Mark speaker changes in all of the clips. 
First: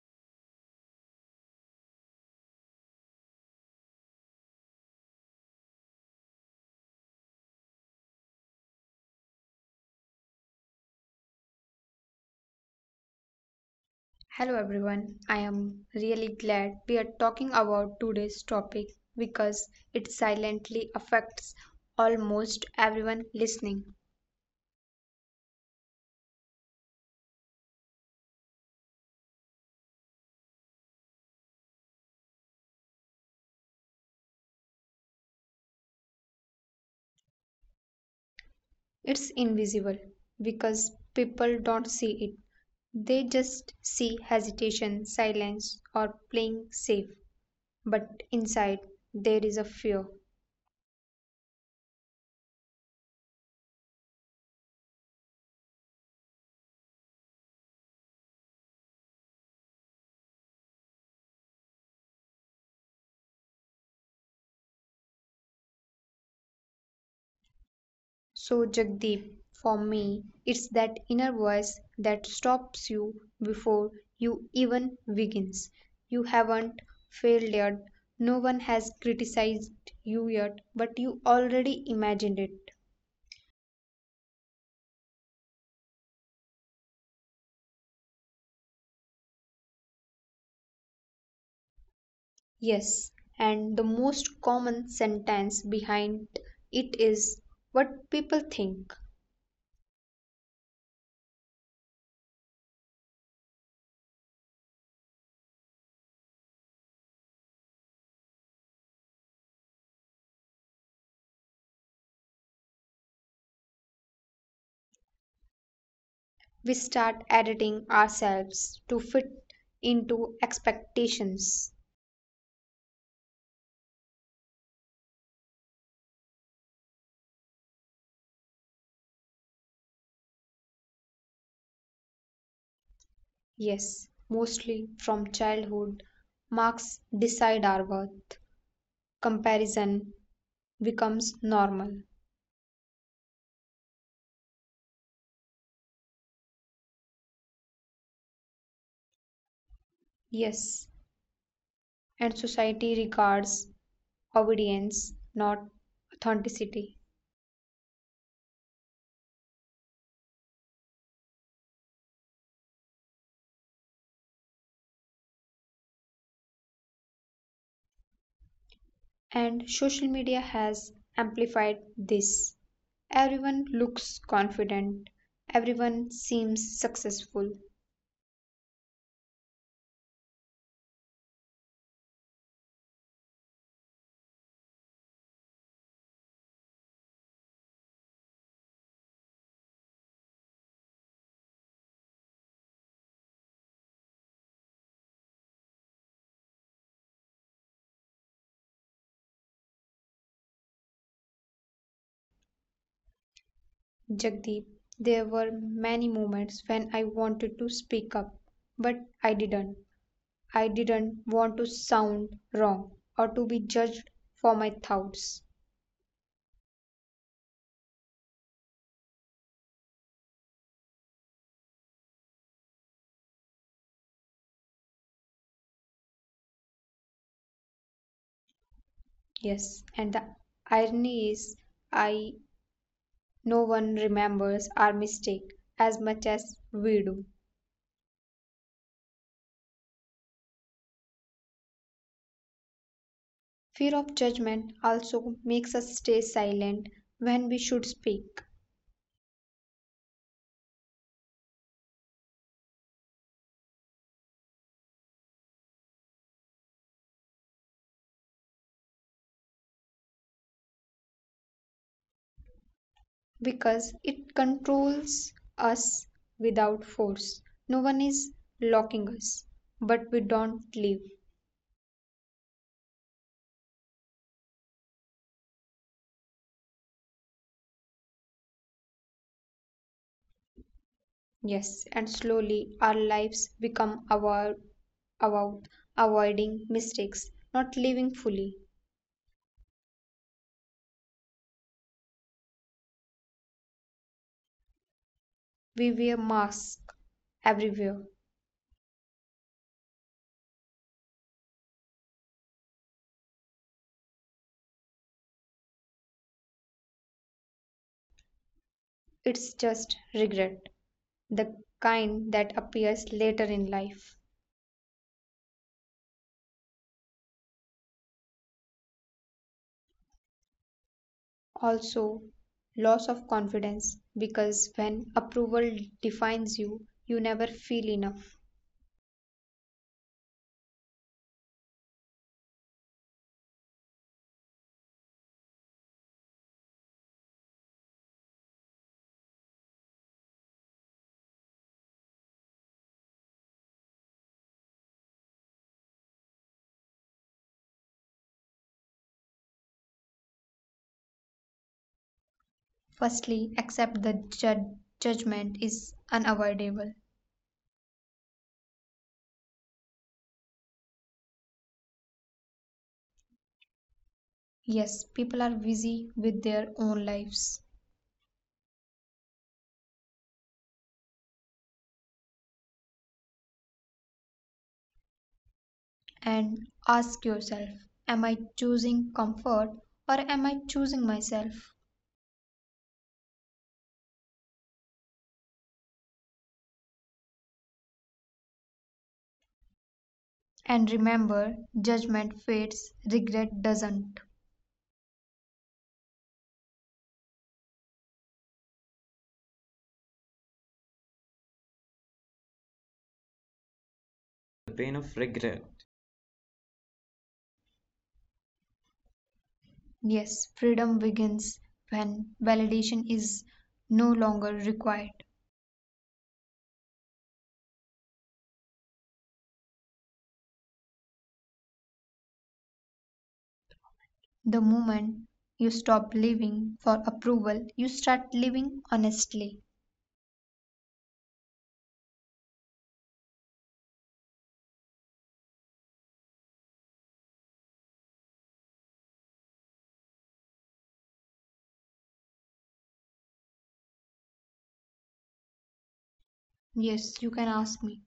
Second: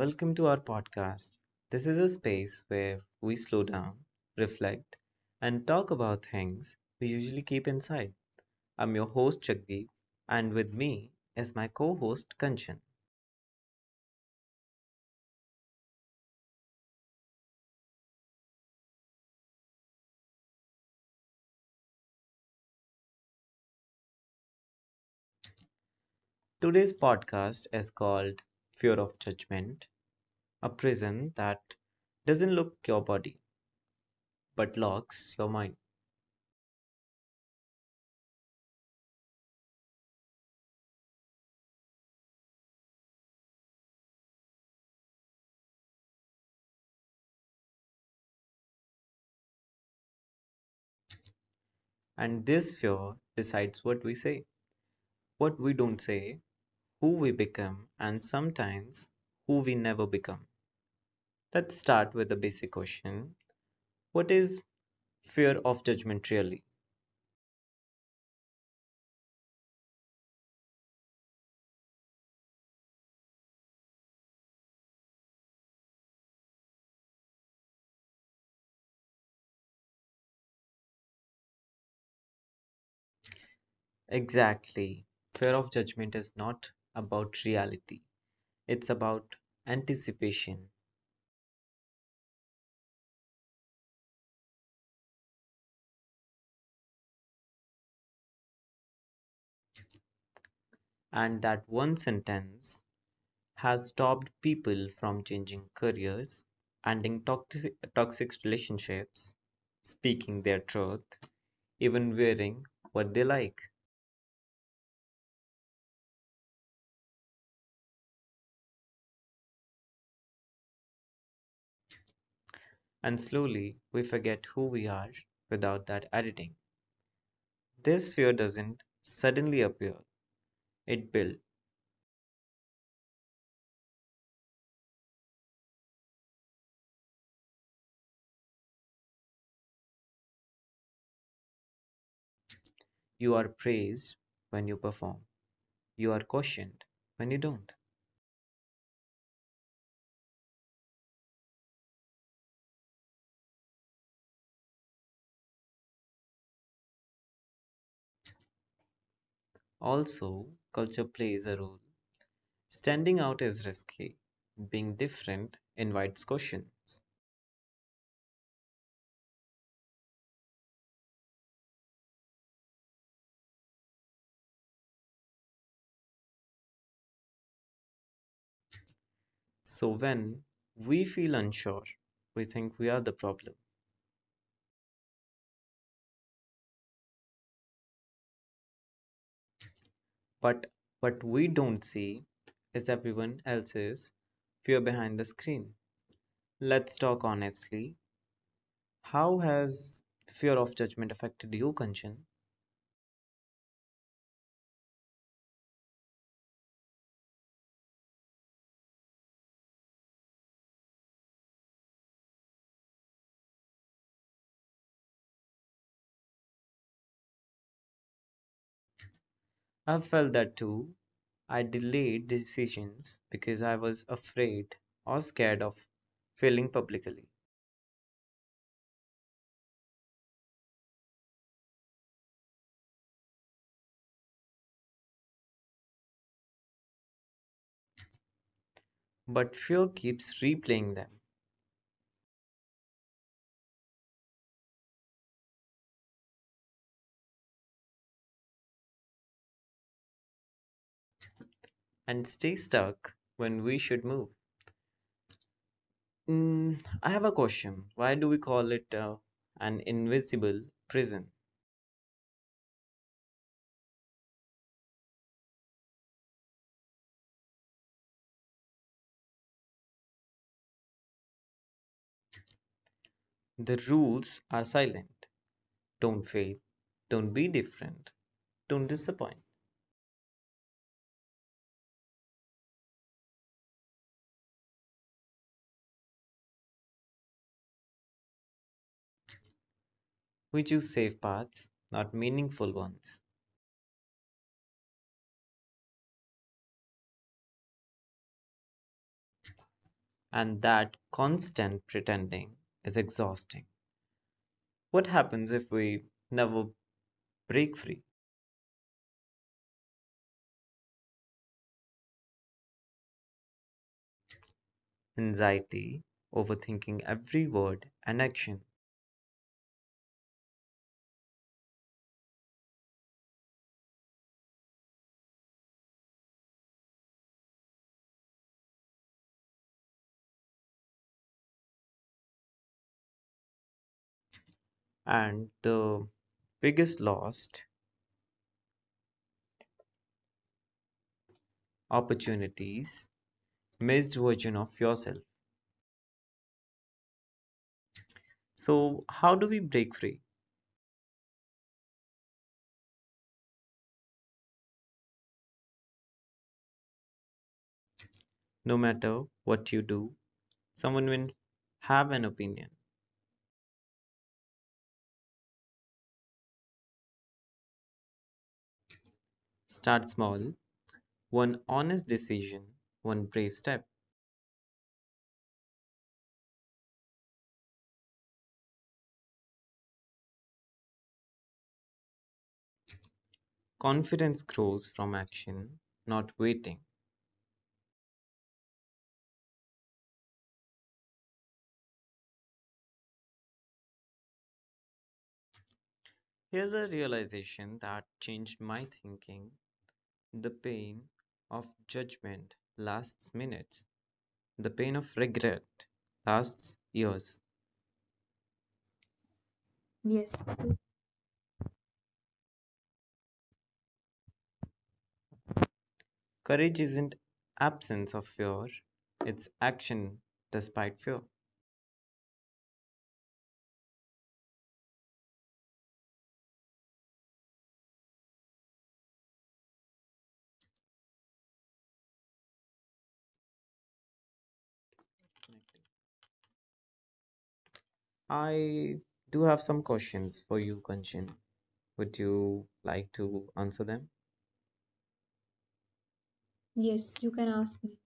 Speaker 1: welcome to our podcast. This is a space where we slow down, reflect, and talk about things we usually keep inside. I'm your host, Jagdeep, and with me is my co host, Kanchan.
Speaker 2: Hello everyone. I am really glad we are talking about today's topic because it silently affects almost everyone listening.
Speaker 1: Today's podcast is called Fear of Judgment, a prison that doesn't lock your body but locks your mind.
Speaker 2: It's invisible because people don't see it. They just see hesitation, silence, or playing safe. But inside, there is a fear.
Speaker 1: And this fear decides what we say, what we don't say, who we become, and sometimes who we never become. Let's start with the basic question. What is fear of judgment really?
Speaker 2: So, Jagdeep, for me, it's that inner voice that stops you before you even begins. You haven't failed yet, no one has criticized you yet, but you already imagined it.
Speaker 1: Exactly. Fear of judgment is not about reality, it's about anticipation.
Speaker 2: Yes, and the most common sentence behind it is what people think.
Speaker 1: And that one sentence has stopped people from changing careers, ending toxic relationships, speaking their truth, even wearing what they like.
Speaker 2: We start editing ourselves to fit into expectations.
Speaker 1: And slowly we forget who we are without that editing. This fear doesn't suddenly appear, it built.
Speaker 2: Yes, mostly from childhood, marks decide our worth. Comparison becomes normal.
Speaker 1: You are praised when you perform. You are cautioned when you don't.
Speaker 2: Yes, and society regards obedience, not authenticity.
Speaker 1: Also, culture plays a role. Standing out is risky. Being different invites cautions.
Speaker 2: And social media has amplified this. Everyone looks confident, everyone seems successful.
Speaker 1: So when we feel unsure, we think we are the problem. But what we don't see is everyone else's fear behind the screen. Let's talk honestly. How has fear of judgment affected you, Kanchan?
Speaker 2: Jagdeep, there were many moments when I wanted to speak up, but I didn't. I didn't want to sound wrong or to be judged for my thoughts.
Speaker 1: I've felt that too. I delayed decisions because I was afraid or scared of failing publicly.
Speaker 2: Yes, and the irony is, I no one remembers our mistake as much as we do.
Speaker 1: But fear keeps replaying them
Speaker 2: Fear of judgment also makes us stay silent when we should speak
Speaker 1: and stay stuck when we should move. I have a question. Why do we call it an invisible prison?
Speaker 2: because it controls us without force. No one is locking us, but we don't live.
Speaker 1: The rules are silent. Don't fail. Don't be different. Don't disappoint.
Speaker 2: Yes, and slowly our lives become our about avoiding mistakes, not living fully.
Speaker 1: We choose safe paths, not meaningful ones.
Speaker 2: We wear masks everywhere.
Speaker 1: And that constant pretending is exhausting. What happens if we never break free?
Speaker 2: It's just regret, the kind that appears later in life.
Speaker 1: Anxiety, overthinking every word and action,
Speaker 2: Also, loss of confidence because when approval defines you, you never feel enough.
Speaker 1: and the biggest lost opportunities, missed version of yourself. So, how do we break free?
Speaker 2: Firstly, accept the judgment is unavoidable.
Speaker 1: No matter what you do, someone will have an opinion.
Speaker 2: Yes, people are busy with their own lives.
Speaker 1: Start small, one honest decision, one brave step.
Speaker 2: And ask yourself, am I choosing comfort or am I choosing myself?
Speaker 1: Confidence grows from action, not waiting.
Speaker 2: And remember, judgment fades, regret doesn't.
Speaker 1: Here's a realization that changed my thinking. The pain of judgment lasts minutes. The pain of regret lasts years. Yes.
Speaker 2: Yes, freedom begins when validation is no longer required.
Speaker 1: Courage isn't absence of fear, it's action despite fear.
Speaker 2: The moment you stop living for approval, you start living honestly.
Speaker 1: I do have some questions for you, Kanchan. Would you like to answer them? Yes,
Speaker 2: Yes,
Speaker 1: you
Speaker 2: you
Speaker 1: can
Speaker 2: can
Speaker 1: ask
Speaker 2: ask
Speaker 1: me.
Speaker 2: me.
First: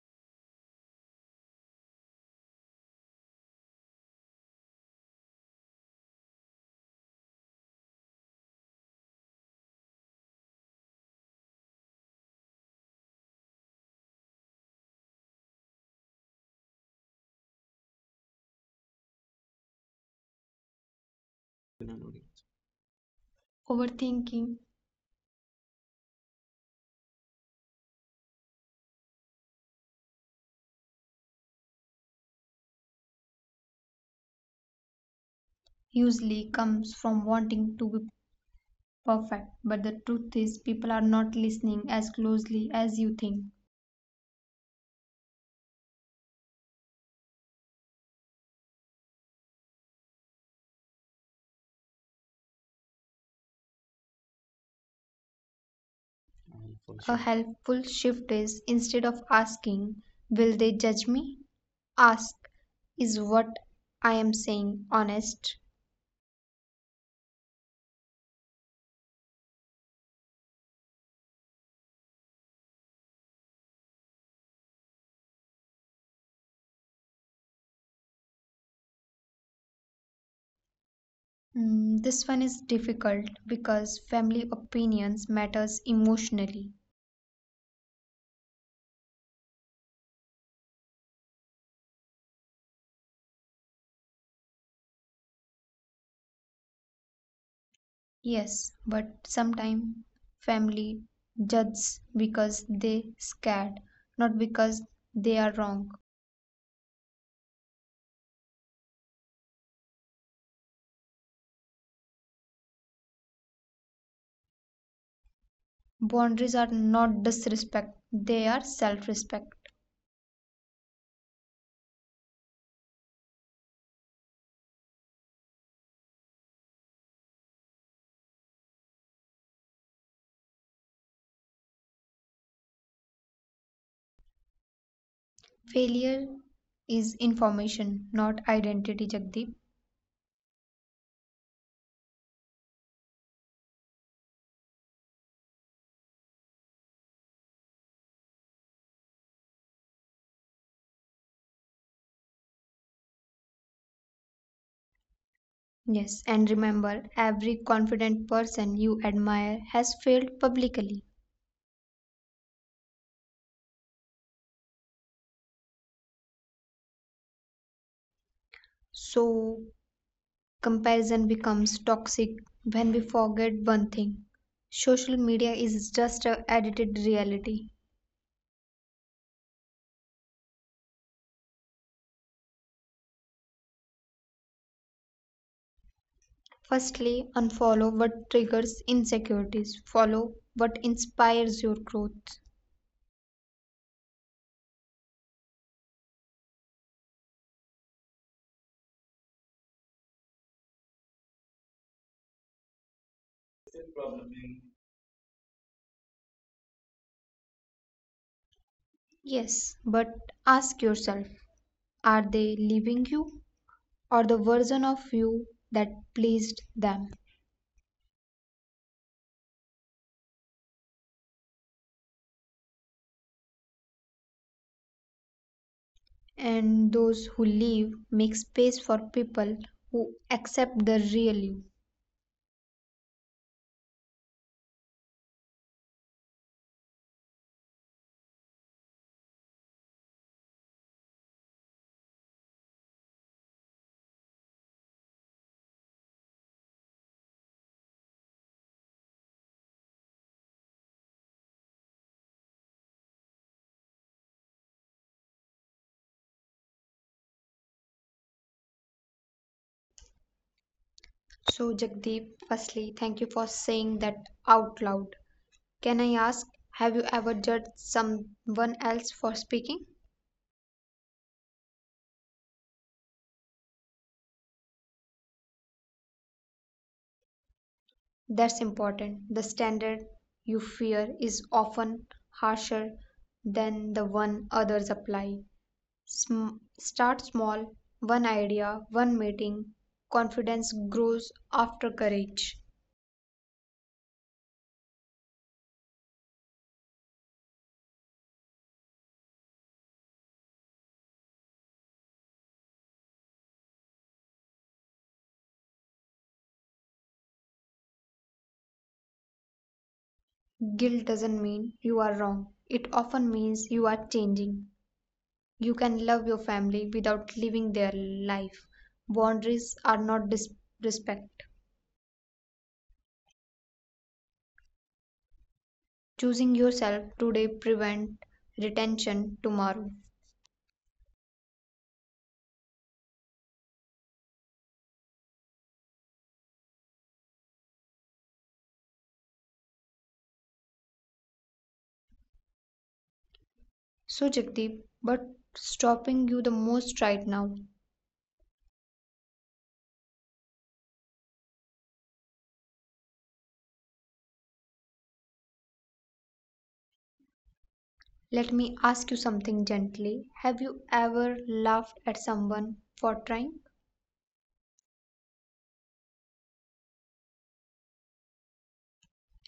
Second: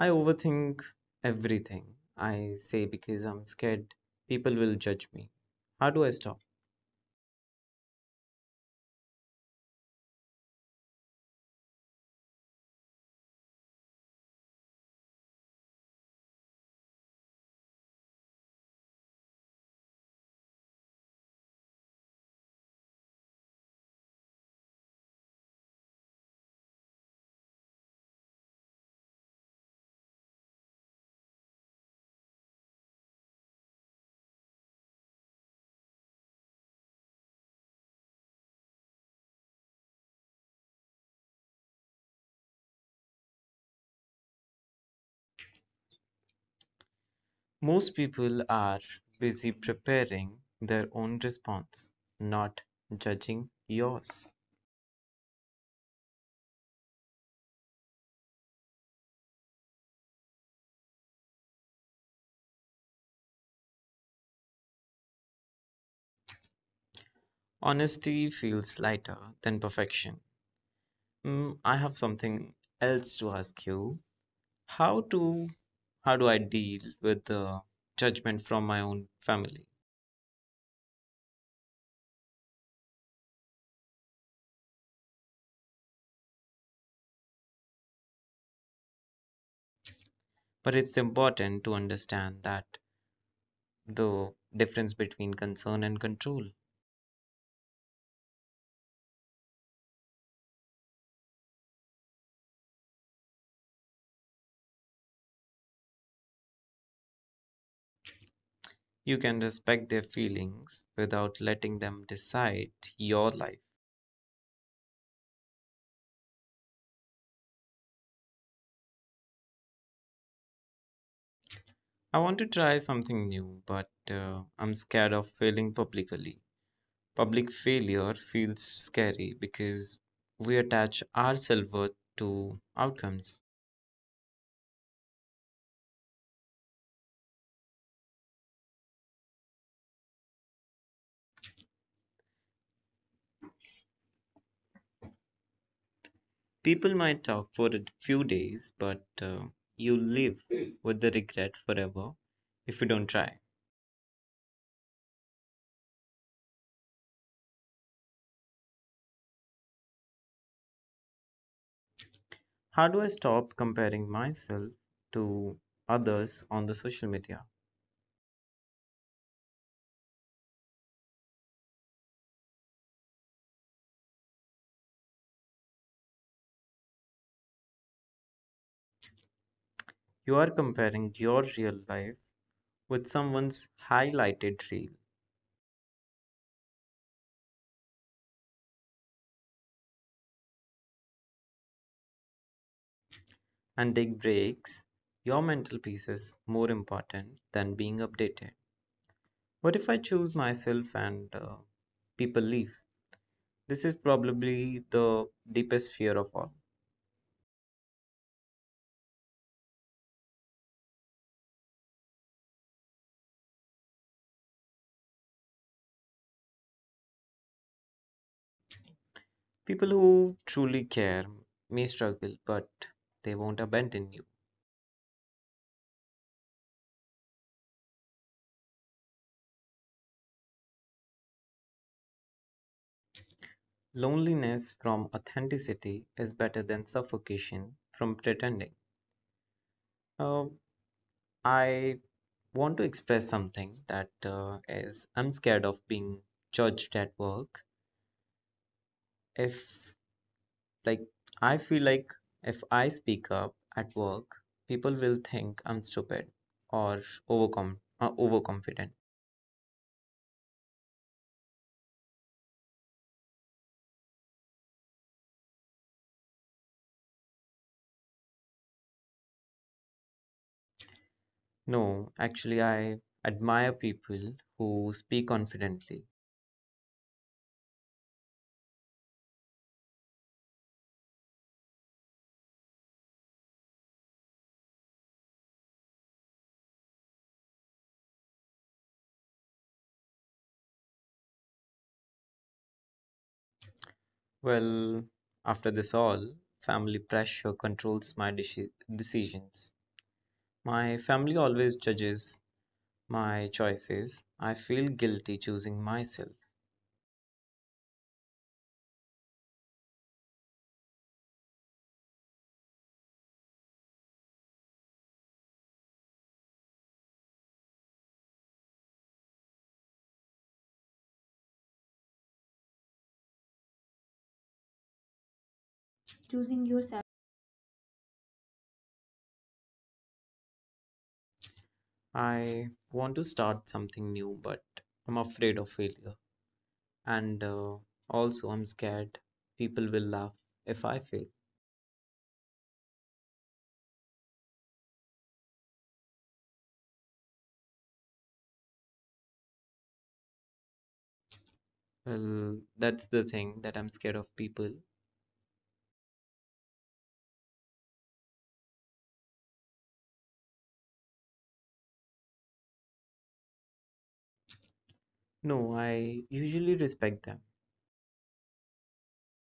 Speaker 1: I overthink everything I say because I'm scared people will judge me. How do I stop?
Speaker 2: Overthinking usually comes from wanting to be perfect. But the truth is, people are not listening as closely as you think.
Speaker 1: Most people are busy preparing their own response, not judging yours.
Speaker 2: A helpful shift is instead of asking, will they judge me? Ask, is what I am saying honest?
Speaker 1: Honesty feels lighter than perfection. I have something else to ask you. How do how do I deal with the judgment from my own family?
Speaker 2: This one is difficult because family opinions matters emotionally.
Speaker 1: But it's important to understand that the difference between concern and control.
Speaker 2: Yes, but sometimes family judges because they scared, not because they are wrong.
Speaker 1: You can respect their feelings without letting them decide your life.
Speaker 2: Boundaries are not disrespect, they are self respect.
Speaker 1: I want to try something new, but I'm scared of failing publicly. Public failure feels scary because we attach our self worth to outcomes.
Speaker 2: Failure is information, not identity, Jagdeep.
Speaker 1: People might talk for a few days, but you live with the regret forever if you don't try.
Speaker 2: Yes, and remember, every confident person you admire has failed publicly.
Speaker 1: How do I stop comparing myself to others on the social media?
Speaker 2: So, comparison becomes toxic when we forget one thing: social media is just a edited reality.
Speaker 1: You are comparing your real life with someone's highlighted reel
Speaker 2: Firstly, unfollow what triggers insecurities, follow what inspires your growth.
Speaker 1: and take breaks, your mental peace is more important than being updated. What if I choose myself and people leave? This is probably the deepest fear of all.
Speaker 2: Yes, but ask yourself, are they leaving you or the version of you that pleased them?
Speaker 1: People who truly care may struggle, but they won't abandon you.
Speaker 2: And those who leave make space for people who accept the real you.
Speaker 1: Loneliness from authenticity is better than suffocation from pretending. Uh, I want to express something that is I'm scared of being judged at work. If like, I feel like if I speak up at work, people will think I'm stupid or overcom overconfident.
Speaker 2: So, Jagdeep, firstly, thank you for saying that out loud. Can I ask, have you ever judged someone else for speaking?
Speaker 1: No, actually, I admire people who speak confidently.
Speaker 2: That's important. The standard you fear is often harsher than the one others apply. Start small, one idea, one meeting. Confidence grows after courage.
Speaker 1: Well, after this all, family pressure controls my decisions. My family always judges my choices. I feel guilty choosing myself.
Speaker 2: Guilt doesn't mean you are wrong, it often means you are changing. You can love your family without living their life. Boundaries are not disrespect.
Speaker 1: Choosing
Speaker 2: Choosing
Speaker 1: yourself.
Speaker 2: yourself today prevent retention tomorrow.
Speaker 1: I want to start something new, but I'm afraid of failure. And also, I'm scared people will laugh if I fail.
Speaker 2: So Jagdeep, but stopping you the most right now.
Speaker 1: Well, that's the thing that I'm scared of people.
Speaker 2: Let me ask you something gently. Have you ever laughed at someone for trying?
Speaker 1: No, I usually respect them.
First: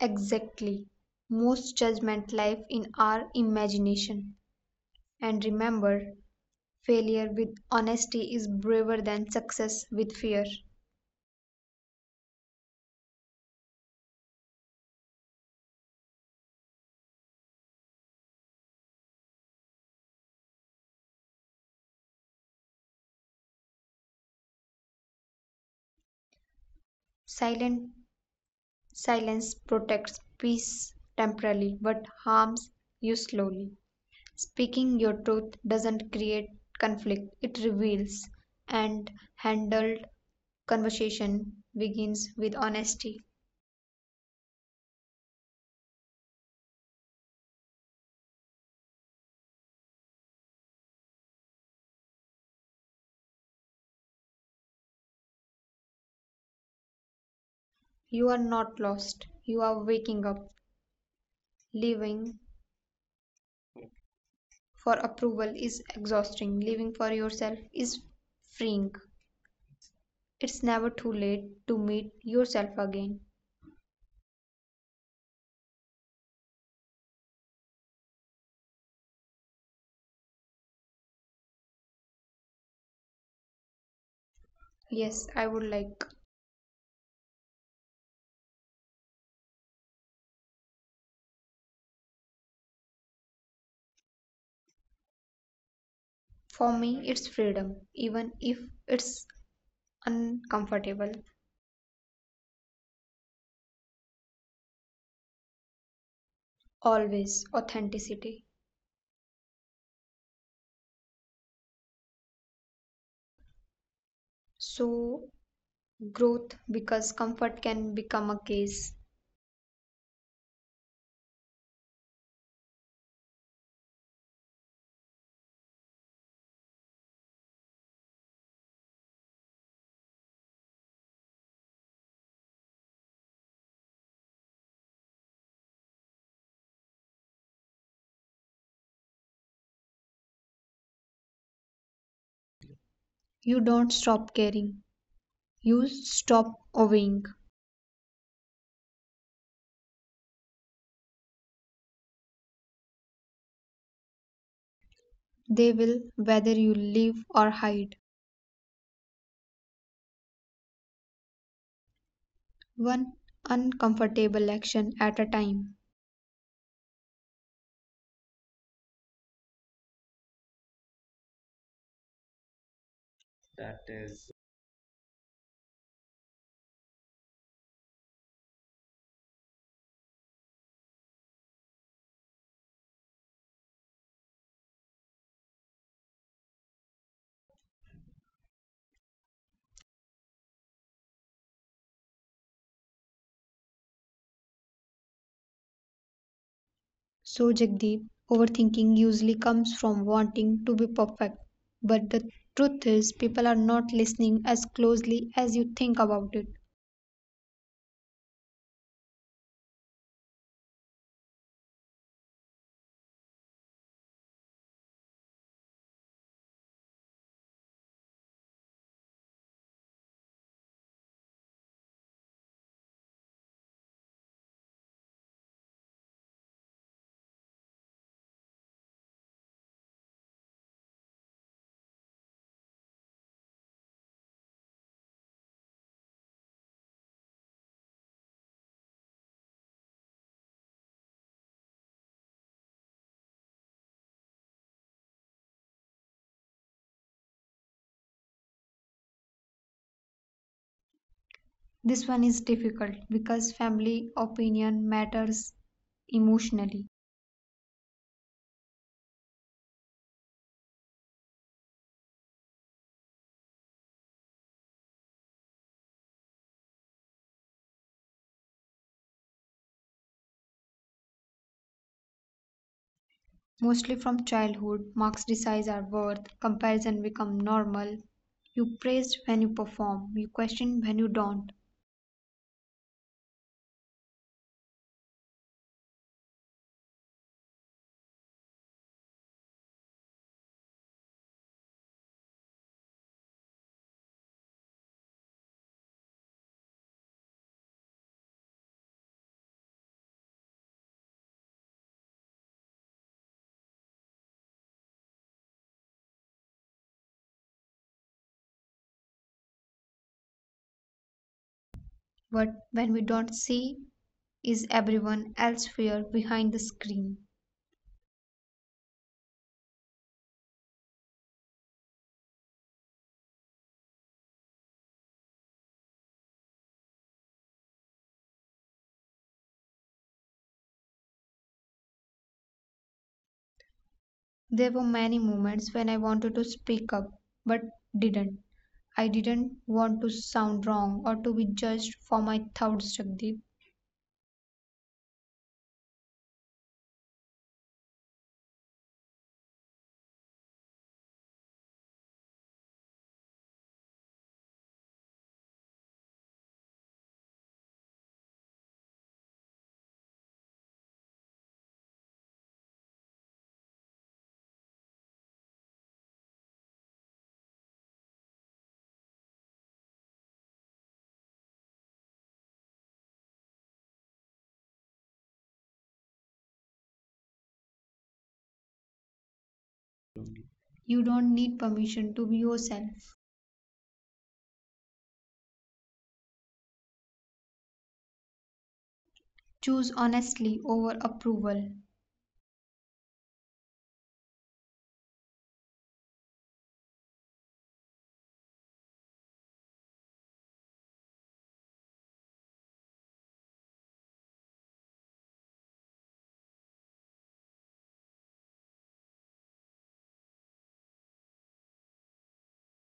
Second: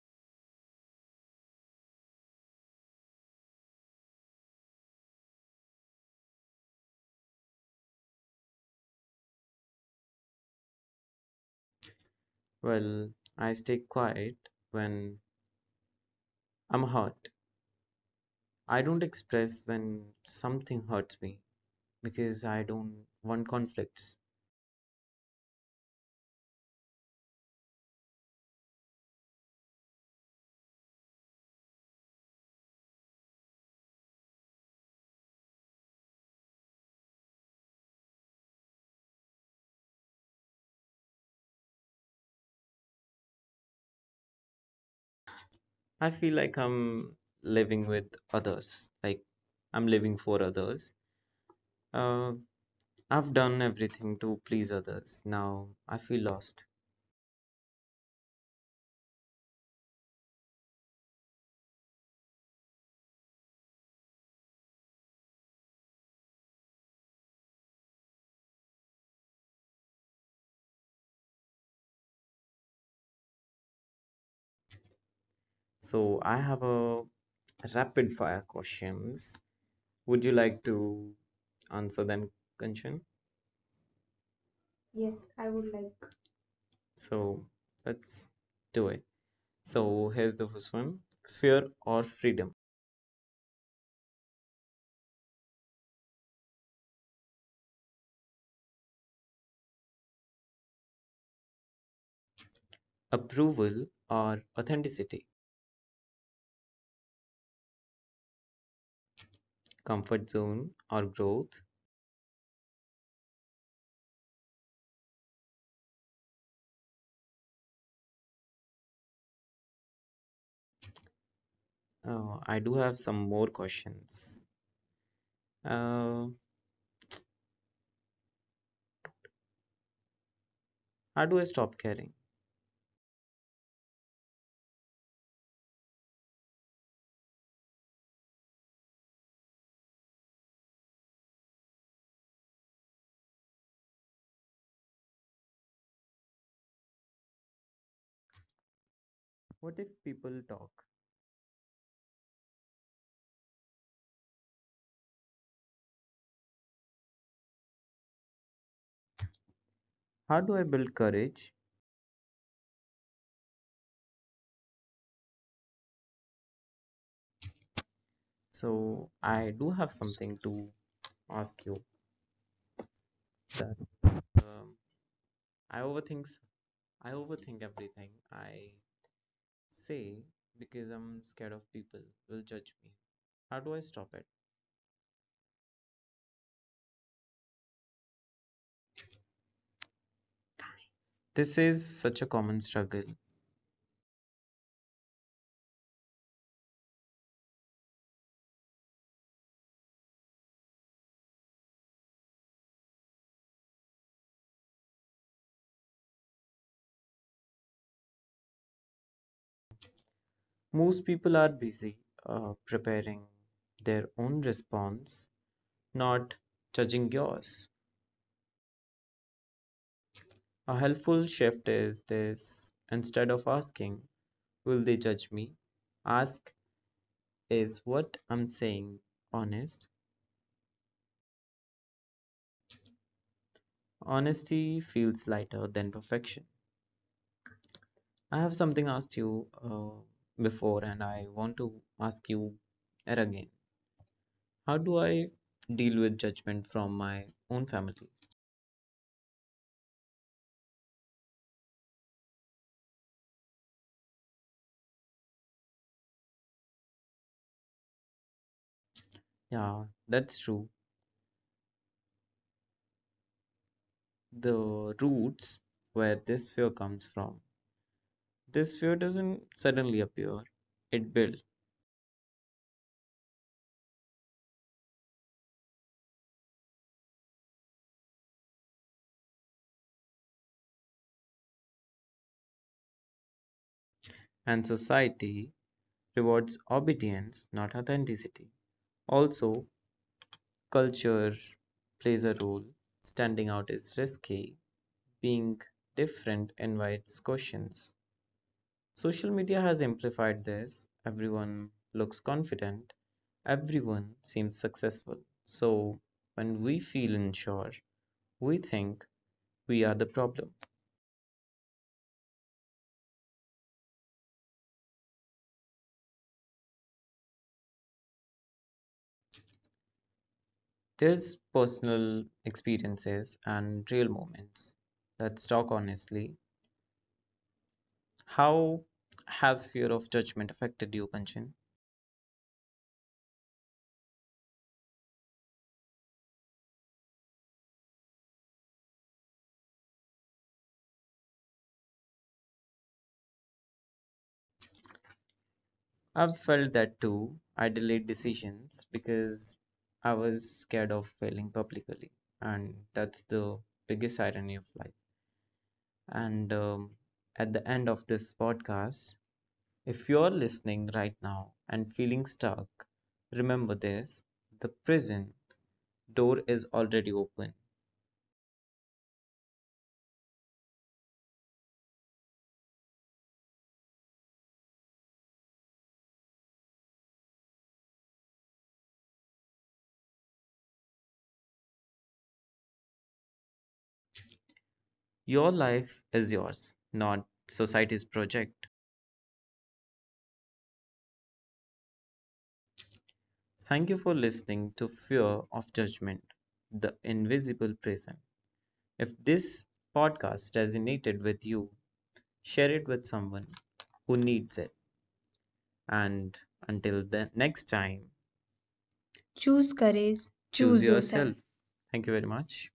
Speaker 2: Exactly. Most judgment life in our imagination. And remember, failure with honesty is braver than success with fear.
Speaker 1: Well, I stay quiet when I'm hurt. I don't express when something hurts me because I don't want conflicts.
Speaker 2: Silent Silence protects peace temporarily but harms you slowly. Speaking your truth doesn't create conflict, it reveals, and handled conversation begins with honesty.
Speaker 1: I feel like living with others, like I'm living for others. Uh, I've done everything to please others. Now I feel lost.
Speaker 2: You are not lost, you are waking up. Living for approval is exhausting, living for yourself is freeing. It's never too late to meet yourself again.
Speaker 1: So I have a rapid fire questions. Would you like to answer them, Kanchan?
Speaker 2: Yes,
Speaker 1: Yes,
Speaker 2: I
Speaker 1: I
Speaker 2: would
Speaker 1: would
Speaker 2: like.
Speaker 1: like. So let's do it. So here's the first one. Fear or freedom?
Speaker 2: For me, it's freedom, even if it's uncomfortable.
Speaker 1: Approval or authenticity?
Speaker 2: Always authenticity.
Speaker 1: Comfort zone or growth?
Speaker 2: So, growth because comfort can become a case.
Speaker 1: I do have some more questions. Uh, how do I stop caring?
Speaker 2: You don't stop caring, you stop obeying.
Speaker 1: What if people talk?
Speaker 2: They will, whether you live or hide,
Speaker 1: How do I build courage?
Speaker 2: one uncomfortable action at a time.
Speaker 1: So I do have something to ask you that um I overthink I overthink everything I say because I'm scared of people will judge me. How do I stop it? This is such a common struggle.
Speaker 2: So, Jagdeep, overthinking usually comes from wanting to be perfect. But the truth is, people are not listening as closely as you think about it.
Speaker 1: Most people are busy preparing their own response, not judging yours. A helpful shift is this instead of asking, will they judge me? Ask, is what I'm saying honest? Honesty feels lighter than perfection. I have something asked you before, and I want to ask you yet again. How do I deal with judgment from my own family?
Speaker 2: This one is difficult because family opinion matters emotionally.
Speaker 1: Yeah, that's true. The roots where this fear comes from. This fear doesn't suddenly appear, it builds,
Speaker 2: Mostly from childhood. Marks decide our worth, comparison become normal. You praise when you perform, you question when you don't.
Speaker 1: and society rewards obedience, not authenticity. Also, culture plays a role. Standing out is risky, being different invites questions. Social media has amplified this. Everyone looks confident, everyone seems successful. So, when we feel unsure, we think we are the problem.
Speaker 2: But when we don't see is everyone else fear behind the screen.
Speaker 1: There's personal experiences and real moments. Let's talk honestly. How has fear of judgment affected you, Kanchan?
Speaker 2: There were many moments when I wanted to speak up but didn't. I didn't want to sound wrong or to be judged for my thoughts, Jagdeep.
Speaker 1: I've felt that too. I delayed decisions because I was scared of failing publicly, and that's the biggest irony of life. And at the end of this podcast, if you're listening right now and feeling stuck, remember this the prison door is already open.
Speaker 2: You don't need permission to be yourself.
Speaker 1: Your life is yours, not society's project.
Speaker 2: Choose honestly over approval.
Speaker 1: Thank you for listening to Fear of Judgment, the invisible prison. If this podcast resonated with you, share it with someone who needs it. And until the next time, choose courage, choose yourself. Thank you very much.